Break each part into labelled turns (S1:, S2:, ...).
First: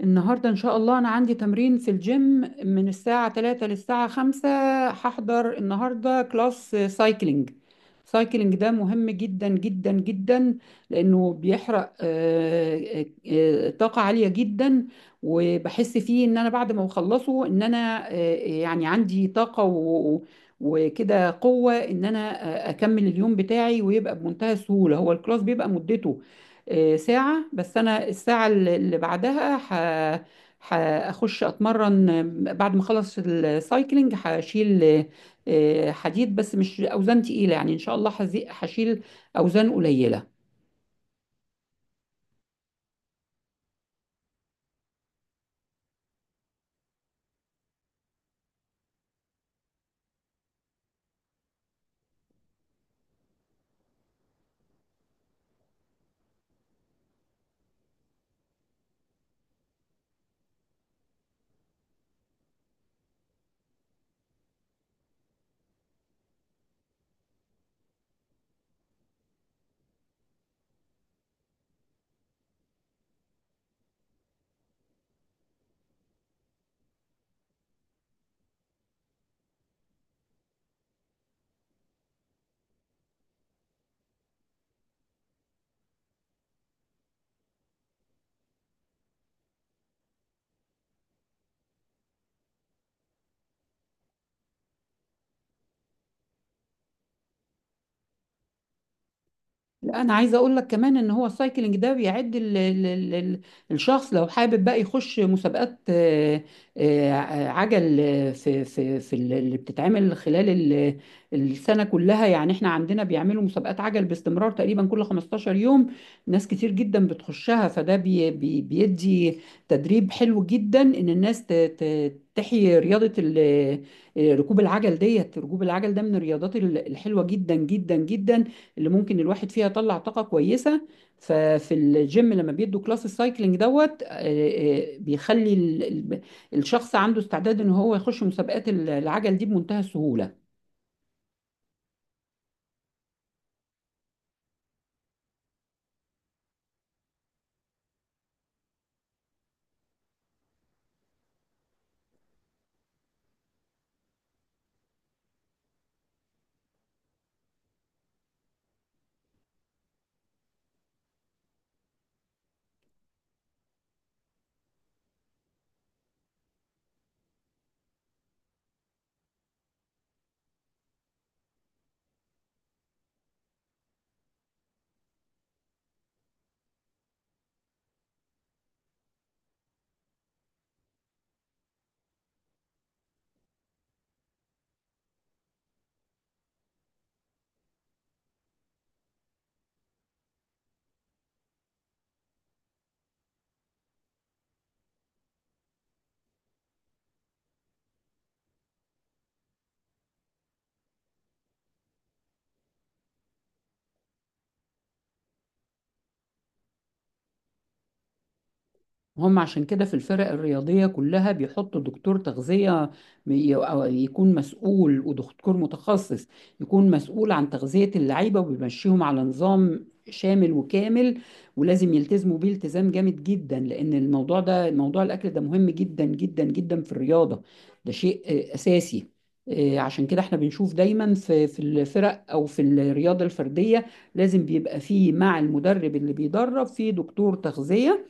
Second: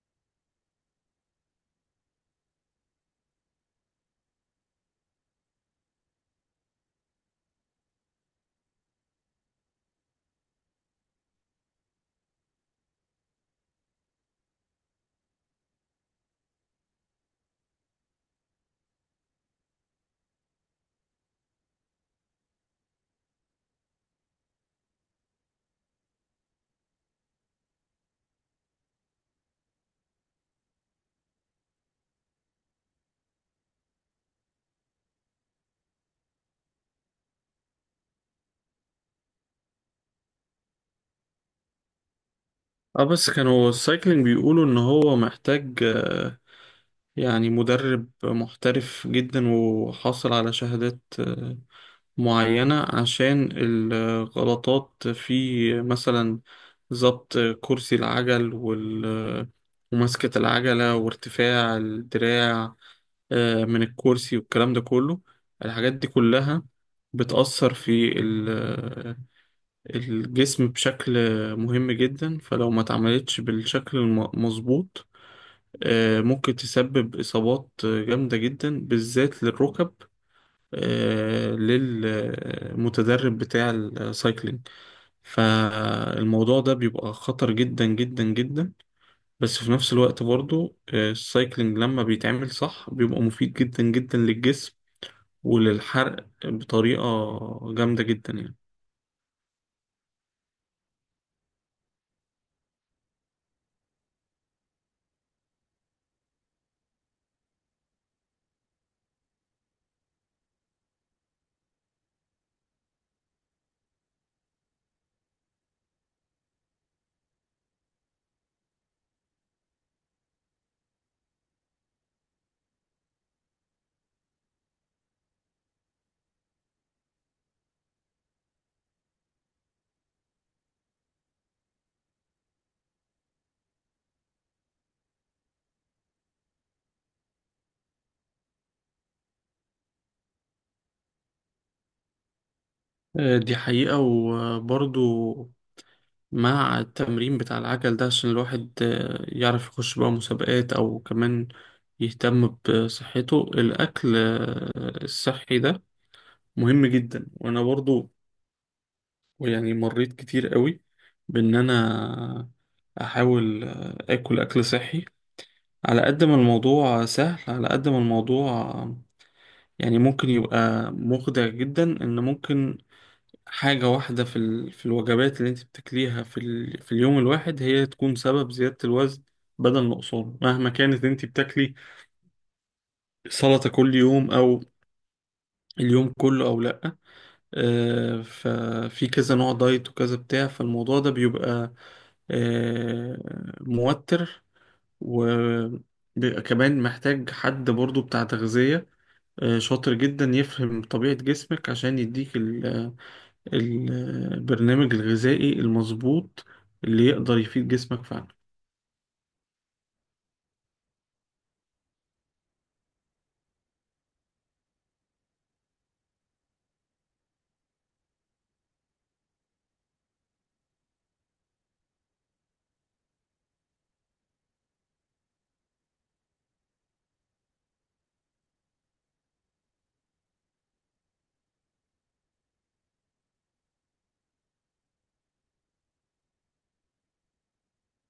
S1: النهاردة إن شاء الله أنا عندي تمرين في الجيم من الساعة 3 للساعة 5. هحضر النهاردة كلاس سايكلينج. سايكلينج ده مهم جدا جدا جدا لأنه بيحرق طاقة عالية جدا. وبحس فيه إن أنا بعد ما بخلصه إن أنا يعني عندي طاقة وكده قوة إن أنا أكمل اليوم بتاعي ويبقى بمنتهى السهولة. هو الكلاس بيبقى مدته ساعة، بس أنا الساعة اللي بعدها هخش أتمرن. بعد ما أخلص السايكلينج هشيل حديد، بس مش أوزان تقيلة، يعني إن شاء الله هشيل أوزان قليلة.
S2: اه، بس كانوا السايكلينج بيقولوا ان هو محتاج يعني مدرب محترف جدا وحاصل على شهادات معينة عشان الغلطات في مثلا ضبط كرسي العجل وال آه، ومسكة العجلة وارتفاع الدراع من الكرسي والكلام ده كله. الحاجات دي كلها بتأثر في الجسم بشكل مهم جدا، فلو ما اتعملتش بالشكل المظبوط ممكن تسبب إصابات جامدة جدا بالذات للركب للمتدرب بتاع السايكلينج. فالموضوع ده بيبقى خطر جدا جدا جدا. بس في نفس الوقت برضو السايكلينج لما بيتعمل صح بيبقى مفيد جدا جدا للجسم وللحرق بطريقة جامدة جدا يعني.
S1: لا، انا عايزه اقول لك كمان ان هو السايكلينج ده بيعد الشخص لو حابب بقى يخش مسابقات آه، عجل اللي بتتعمل خلال السنه كلها. يعني احنا عندنا بيعملوا مسابقات عجل باستمرار تقريبا كل 15 يوم. ناس كتير جدا بتخشها، فده بي بي بيدي تدريب حلو جدا ان الناس تحيي رياضه ركوب العجل. ديت ركوب العجل ده من الرياضات الحلوه جدا جدا جدا اللي ممكن الواحد فيها يطلع طاقة كويسة. ففي الجيم لما بيدوا كلاس السايكلينج دوت بيخلي ال- الشخص عنده استعداد ان هو يخش مسابقات العجل دي بمنتهى السهولة.
S2: دي حقيقة، وبرضو مع التمرين بتاع العجل ده عشان الواحد يعرف يخش بقى مسابقات أو كمان يهتم بصحته. الأكل الصحي ده مهم جدا، وأنا برضو يعني مريت كتير قوي بإن أنا أحاول أكل أكل صحي. على قد ما الموضوع سهل، على قد ما الموضوع يعني ممكن يبقى مخدع جدا، إن ممكن حاجة واحدة في الوجبات اللي انت بتاكليها في اليوم الواحد هي تكون سبب زيادة الوزن بدل نقصانه. مهما كانت انت بتاكلي سلطة كل يوم او اليوم كله او لأ، ففي كذا نوع دايت وكذا بتاع، فالموضوع ده بيبقى آه، موتر، وبيبقى كمان محتاج حد برضو بتاع تغذية شاطر جدا يفهم طبيعة جسمك عشان يديك ال- البرنامج الغذائي المظبوط اللي يقدر يفيد جسمك فعلا.
S1: هم عشان كده في الفرق الرياضية كلها بيحطوا دكتور تغذية، أو يكون مسؤول، ودكتور متخصص يكون مسؤول عن تغذية اللعيبة وبيمشيهم على نظام شامل وكامل، ولازم يلتزموا بيه التزام جامد جدا، لأن الموضوع ده، موضوع الأكل ده، مهم جدا جدا جدا في الرياضة. ده شيء أساسي. عشان كده احنا بنشوف دايما في الفرق او في الرياضة الفردية لازم بيبقى فيه مع المدرب اللي بيدرب فيه دكتور تغذية،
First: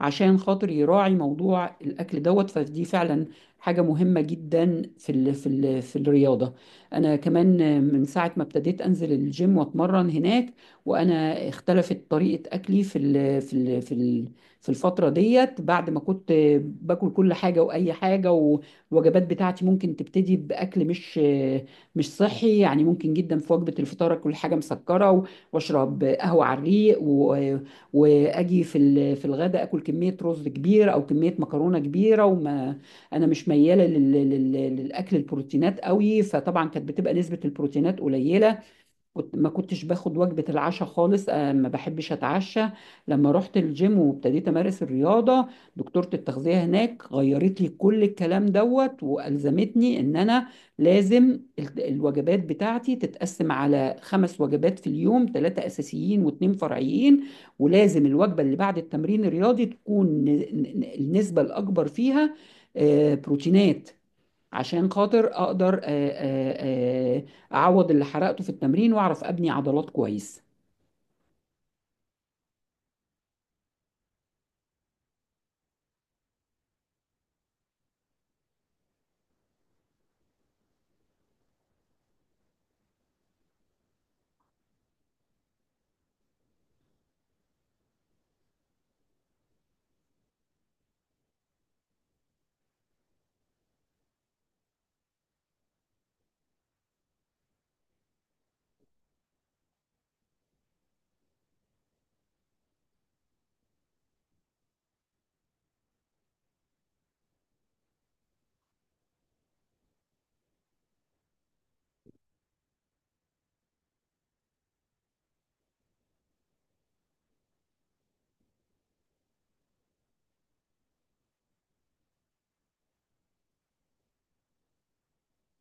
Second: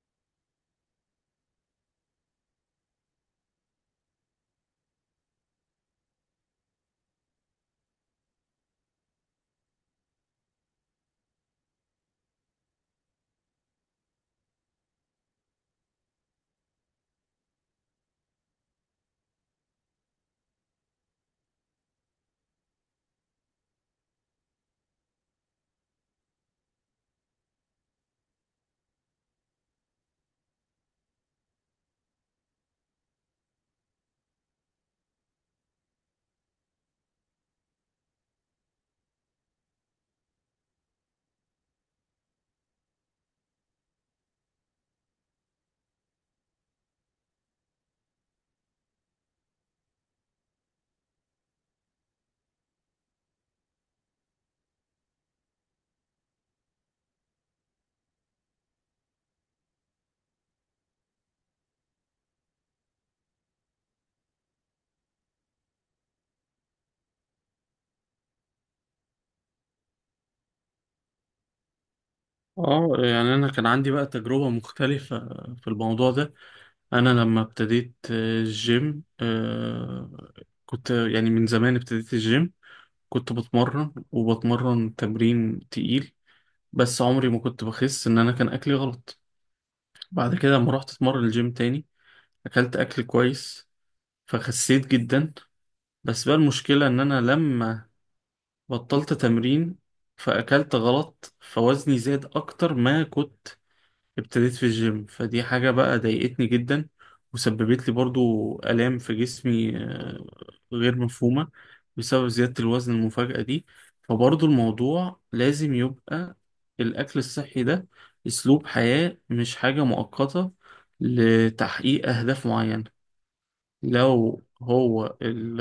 S1: عشان خاطر يراعي موضوع الاكل دوت. فدي فعلا حاجه مهمه جدا في الرياضه. انا كمان من ساعه ما ابتديت انزل الجيم واتمرن هناك، وانا اختلفت طريقه اكلي في الفتره ديت. بعد ما كنت باكل كل حاجه واي حاجه، والوجبات بتاعتي ممكن تبتدي باكل مش صحي. يعني ممكن جدا في وجبه الفطار اكل حاجه مسكره واشرب قهوه على الريق، واجي في الغداء اكل كميه رز كبيره او كميه مكرونه كبيره، انا مش مياله للاكل البروتينات قوي، فطبعا كانت بتبقى نسبه البروتينات قليله. كنت ما كنتش باخد وجبة العشاء خالص، ما بحبش اتعشى. لما رحت الجيم وابتديت امارس الرياضة، دكتورة التغذية هناك غيرت لي كل الكلام دوت، والزمتني ان انا لازم الوجبات بتاعتي تتقسم على 5 وجبات في اليوم، 3 اساسيين واتنين فرعيين، ولازم الوجبة اللي بعد التمرين الرياضي تكون النسبة الاكبر فيها بروتينات، عشان خاطر اقدر اعوض اللي حرقته في التمرين واعرف ابني عضلات كويس.
S2: اه، يعني انا كان عندي بقى تجربة مختلفة في الموضوع ده. انا لما ابتديت الجيم كنت يعني من زمان ابتديت الجيم. كنت بتمرن وبتمرن تمرين تقيل، بس عمري ما كنت بخس ان انا كان اكلي غلط. بعد كده لما رحت اتمرن الجيم تاني اكلت اكل كويس فخسيت جدا. بس بقى المشكلة ان انا لما بطلت تمرين فأكلت غلط فوزني زاد أكتر ما كنت ابتديت في الجيم. فدي حاجة بقى ضايقتني جدا، وسببت لي برضو آلام في جسمي غير مفهومة، بسبب زيادة الوزن المفاجئة دي. فبرضو الموضوع لازم يبقى الأكل الصحي ده أسلوب حياة، مش حاجة مؤقتة لتحقيق أهداف معينة. لو هو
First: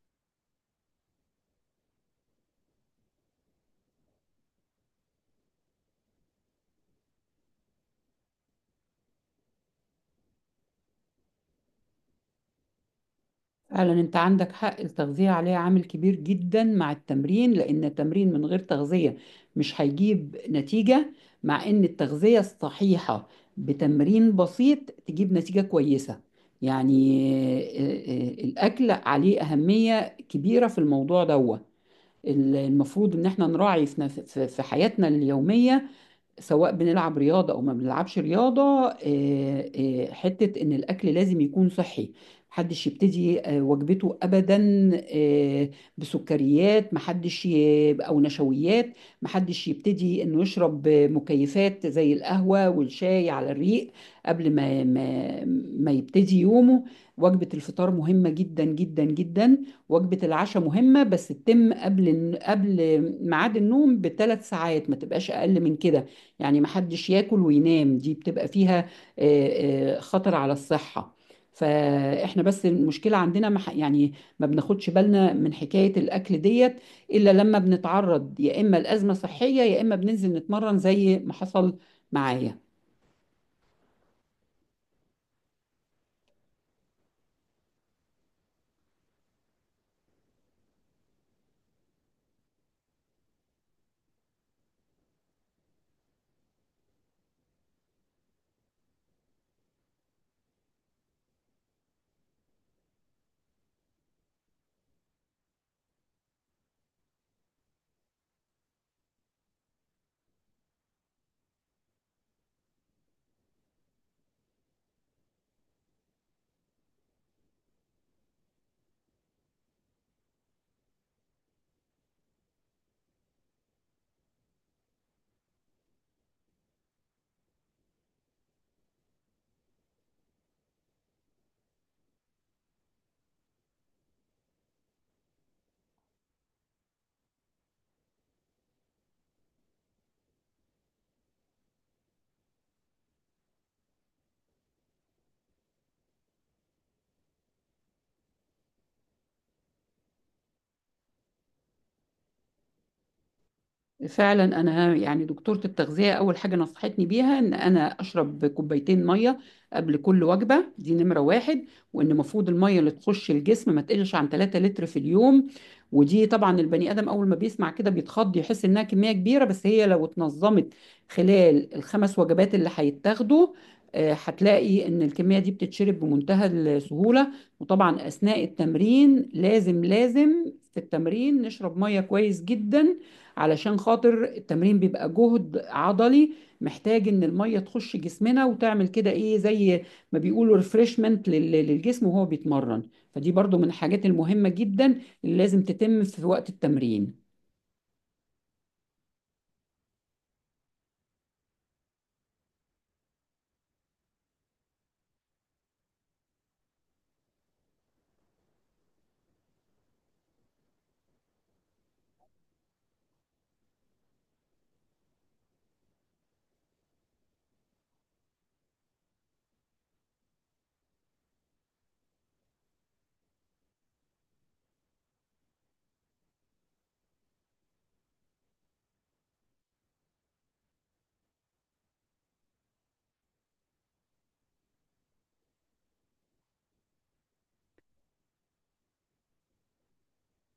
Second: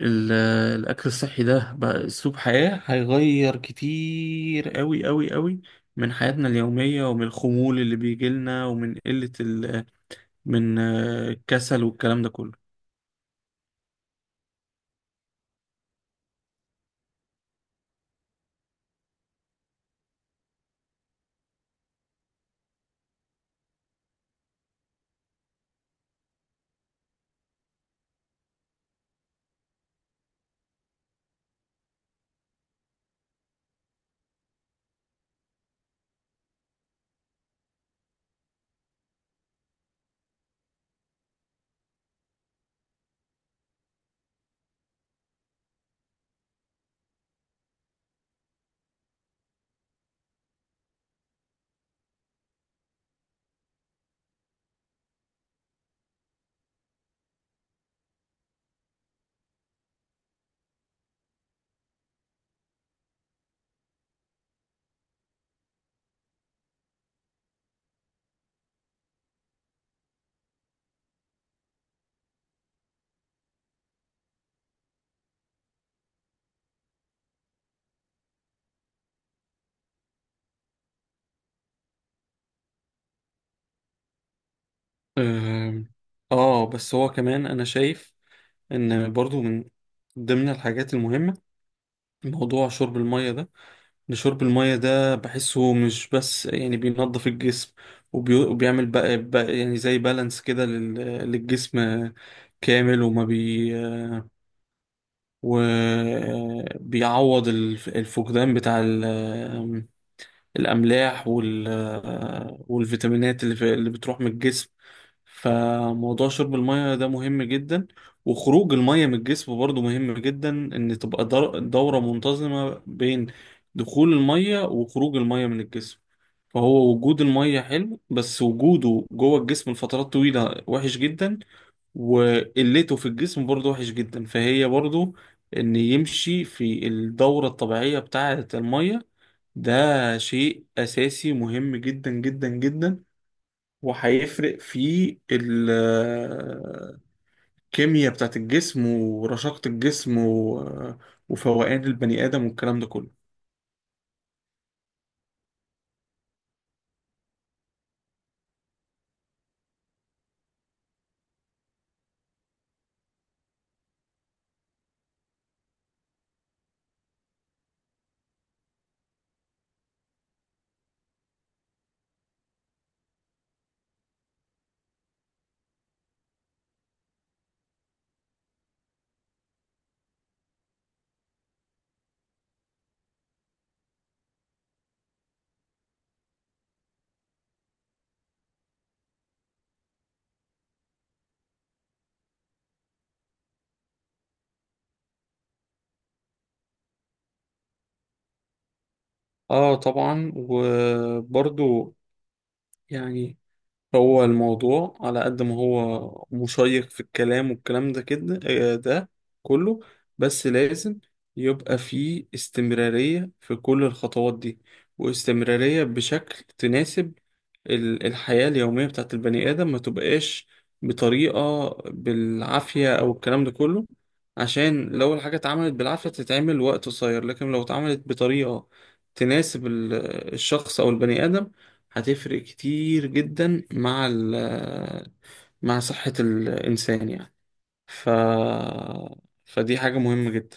S2: ال- الأكل الصحي ده بقى أسلوب حياة هيغير كتير أوي أوي أوي من حياتنا اليومية، ومن الخمول اللي بيجيلنا، ومن قلة من الكسل والكلام ده كله.
S1: فعلا انت عندك حق، التغذية عليها عامل كبير جدا مع التمرين، لان التمرين من غير تغذية مش هيجيب نتيجة، مع ان التغذية الصحيحة بتمرين بسيط تجيب نتيجة كويسة. يعني الاكل عليه اهمية كبيرة في الموضوع ده. المفروض ان احنا نراعي في حياتنا اليومية، سواء بنلعب رياضة أو ما بنلعبش رياضة، حتة إن الأكل لازم يكون صحي. محدش يبتدي وجبته أبدا بسكريات، محدش أو نشويات، محدش يبتدي إنه يشرب مكيفات زي القهوة والشاي على الريق قبل ما يبتدي يومه. وجبة الفطار مهمة جدا جدا جدا، وجبة العشاء مهمة بس تتم قبل ميعاد النوم بـ3 ساعات، ما تبقاش أقل من كده. يعني محدش ياكل وينام، دي بتبقى فيها خطر على الصحة. فاحنا بس المشكلة عندنا يعني ما بناخدش بالنا من حكاية الأكل ديت إلا لما بنتعرض يا إما لأزمة صحية يا إما بننزل نتمرن زي ما حصل معايا.
S2: آم، آه، بس هو كمان أنا شايف إن برضو من ضمن الحاجات المهمة موضوع شرب المية ده. لشرب المية ده بحسه مش بس يعني بينظف الجسم وبيعمل بقى يعني زي بالانس كده للجسم كامل، وما بي وبيعوض الفقدان بتاع الأملاح والفيتامينات اللي بتروح من الجسم. فموضوع شرب المية ده مهم جدا، وخروج المية من الجسم برضو مهم جدا، ان تبقى دورة منتظمة بين دخول المية وخروج المية من الجسم. فهو وجود المية حلو، بس وجوده جوه الجسم لفترات طويلة وحش جدا، وقلته في الجسم برضو وحش جدا. فهي برضو ان يمشي في الدورة الطبيعية بتاعة المية. ده شيء أساسي مهم جدا جدا جدا، وهيفرق في الكيمياء بتاعت الجسم ورشاقة الجسم وفوقان البني آدم والكلام ده كله.
S1: فعلا انا يعني دكتوره التغذيه اول حاجه نصحتني بيها ان انا اشرب كوبايتين ميه قبل كل وجبه، دي نمره واحد. وان المفروض الميه اللي تخش الجسم ما تقلش عن 3 لتر في اليوم. ودي طبعا البني ادم اول ما بيسمع كده بيتخض، يحس انها كميه كبيره، بس هي لو اتنظمت خلال الـ5 وجبات اللي هيتاخدوا، هتلاقي ان الكميه دي بتتشرب بمنتهى السهوله. وطبعا اثناء التمرين، لازم في التمرين نشرب ميه كويس جدا، علشان خاطر التمرين بيبقى جهد عضلي محتاج ان الميه تخش جسمنا وتعمل كده ايه زي ما بيقولوا ريفرشمنت للجسم وهو بيتمرن. فدي برضو من الحاجات المهمة جدا اللي لازم تتم في وقت التمرين.
S2: اه، طبعا. وبرضو يعني هو الموضوع على قد ما هو مشيق في الكلام والكلام ده كده ده كله، بس لازم يبقى فيه استمرارية في كل الخطوات دي، واستمرارية بشكل تناسب الحياة اليومية بتاعت البني آدم، ما تبقاش بطريقة بالعافية أو الكلام ده كله. عشان لو الحاجة اتعملت بالعافية تتعمل وقت قصير، لكن لو اتعملت بطريقة تناسب الشخص أو البني آدم هتفرق كتير جدا مع مع صحة الإنسان يعني. ف فدي حاجة مهمة جدا.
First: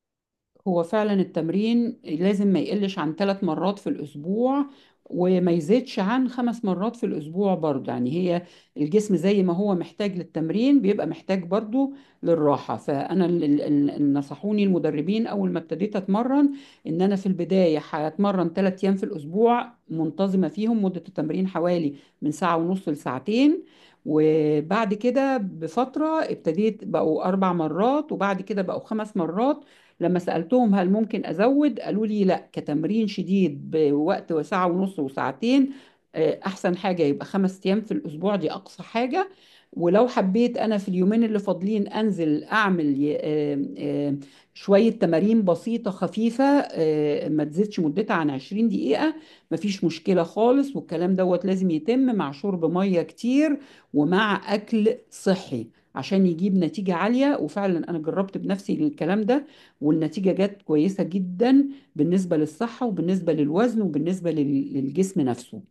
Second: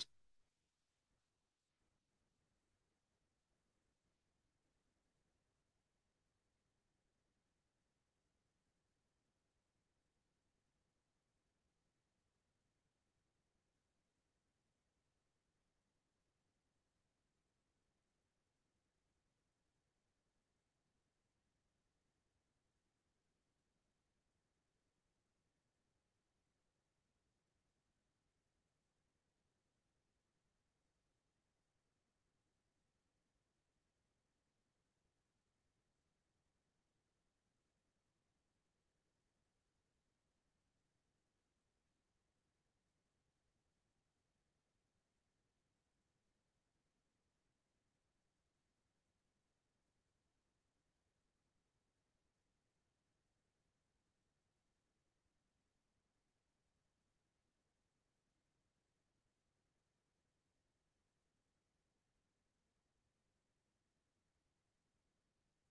S1: هو فعلا التمرين لازم ما يقلش عن 3 مرات في الأسبوع وما يزيدش عن 5 مرات في الأسبوع برضه. يعني هي الجسم زي ما هو محتاج للتمرين بيبقى محتاج برضه للراحة. فأنا نصحوني المدربين أول ما ابتديت أتمرن إن أنا في البداية هتمرن 3 أيام في الأسبوع منتظمة، فيهم مدة التمرين حوالي من ساعة ونص لساعتين، وبعد كده بفترة ابتديت بقوا 4 مرات، وبعد كده بقوا 5 مرات. لما سألتهم هل ممكن أزود قالوا لي لا، كتمرين شديد بوقت ساعة ونص وساعتين أحسن حاجة يبقى 5 أيام في الأسبوع، دي أقصى حاجة. ولو حبيت أنا في اليومين اللي فاضلين أنزل أعمل شوية تمارين بسيطة خفيفة ما تزيدش مدتها عن 20 دقيقة، مفيش مشكلة خالص. والكلام دوت لازم يتم مع شرب مية كتير ومع أكل صحي عشان يجيب نتيجة عالية. وفعلا أنا جربت بنفسي الكلام ده، والنتيجة جت كويسة جدا بالنسبة للصحة وبالنسبة للوزن وبالنسبة للجسم نفسه.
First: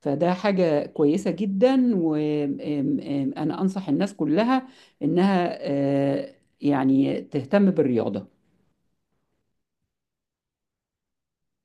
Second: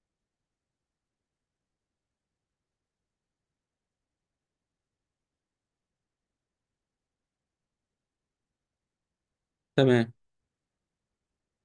S1: فده حاجة كويسة جدا، وأنا أنصح الناس كلها إنها يعني تهتم بالرياضة.
S2: تمام.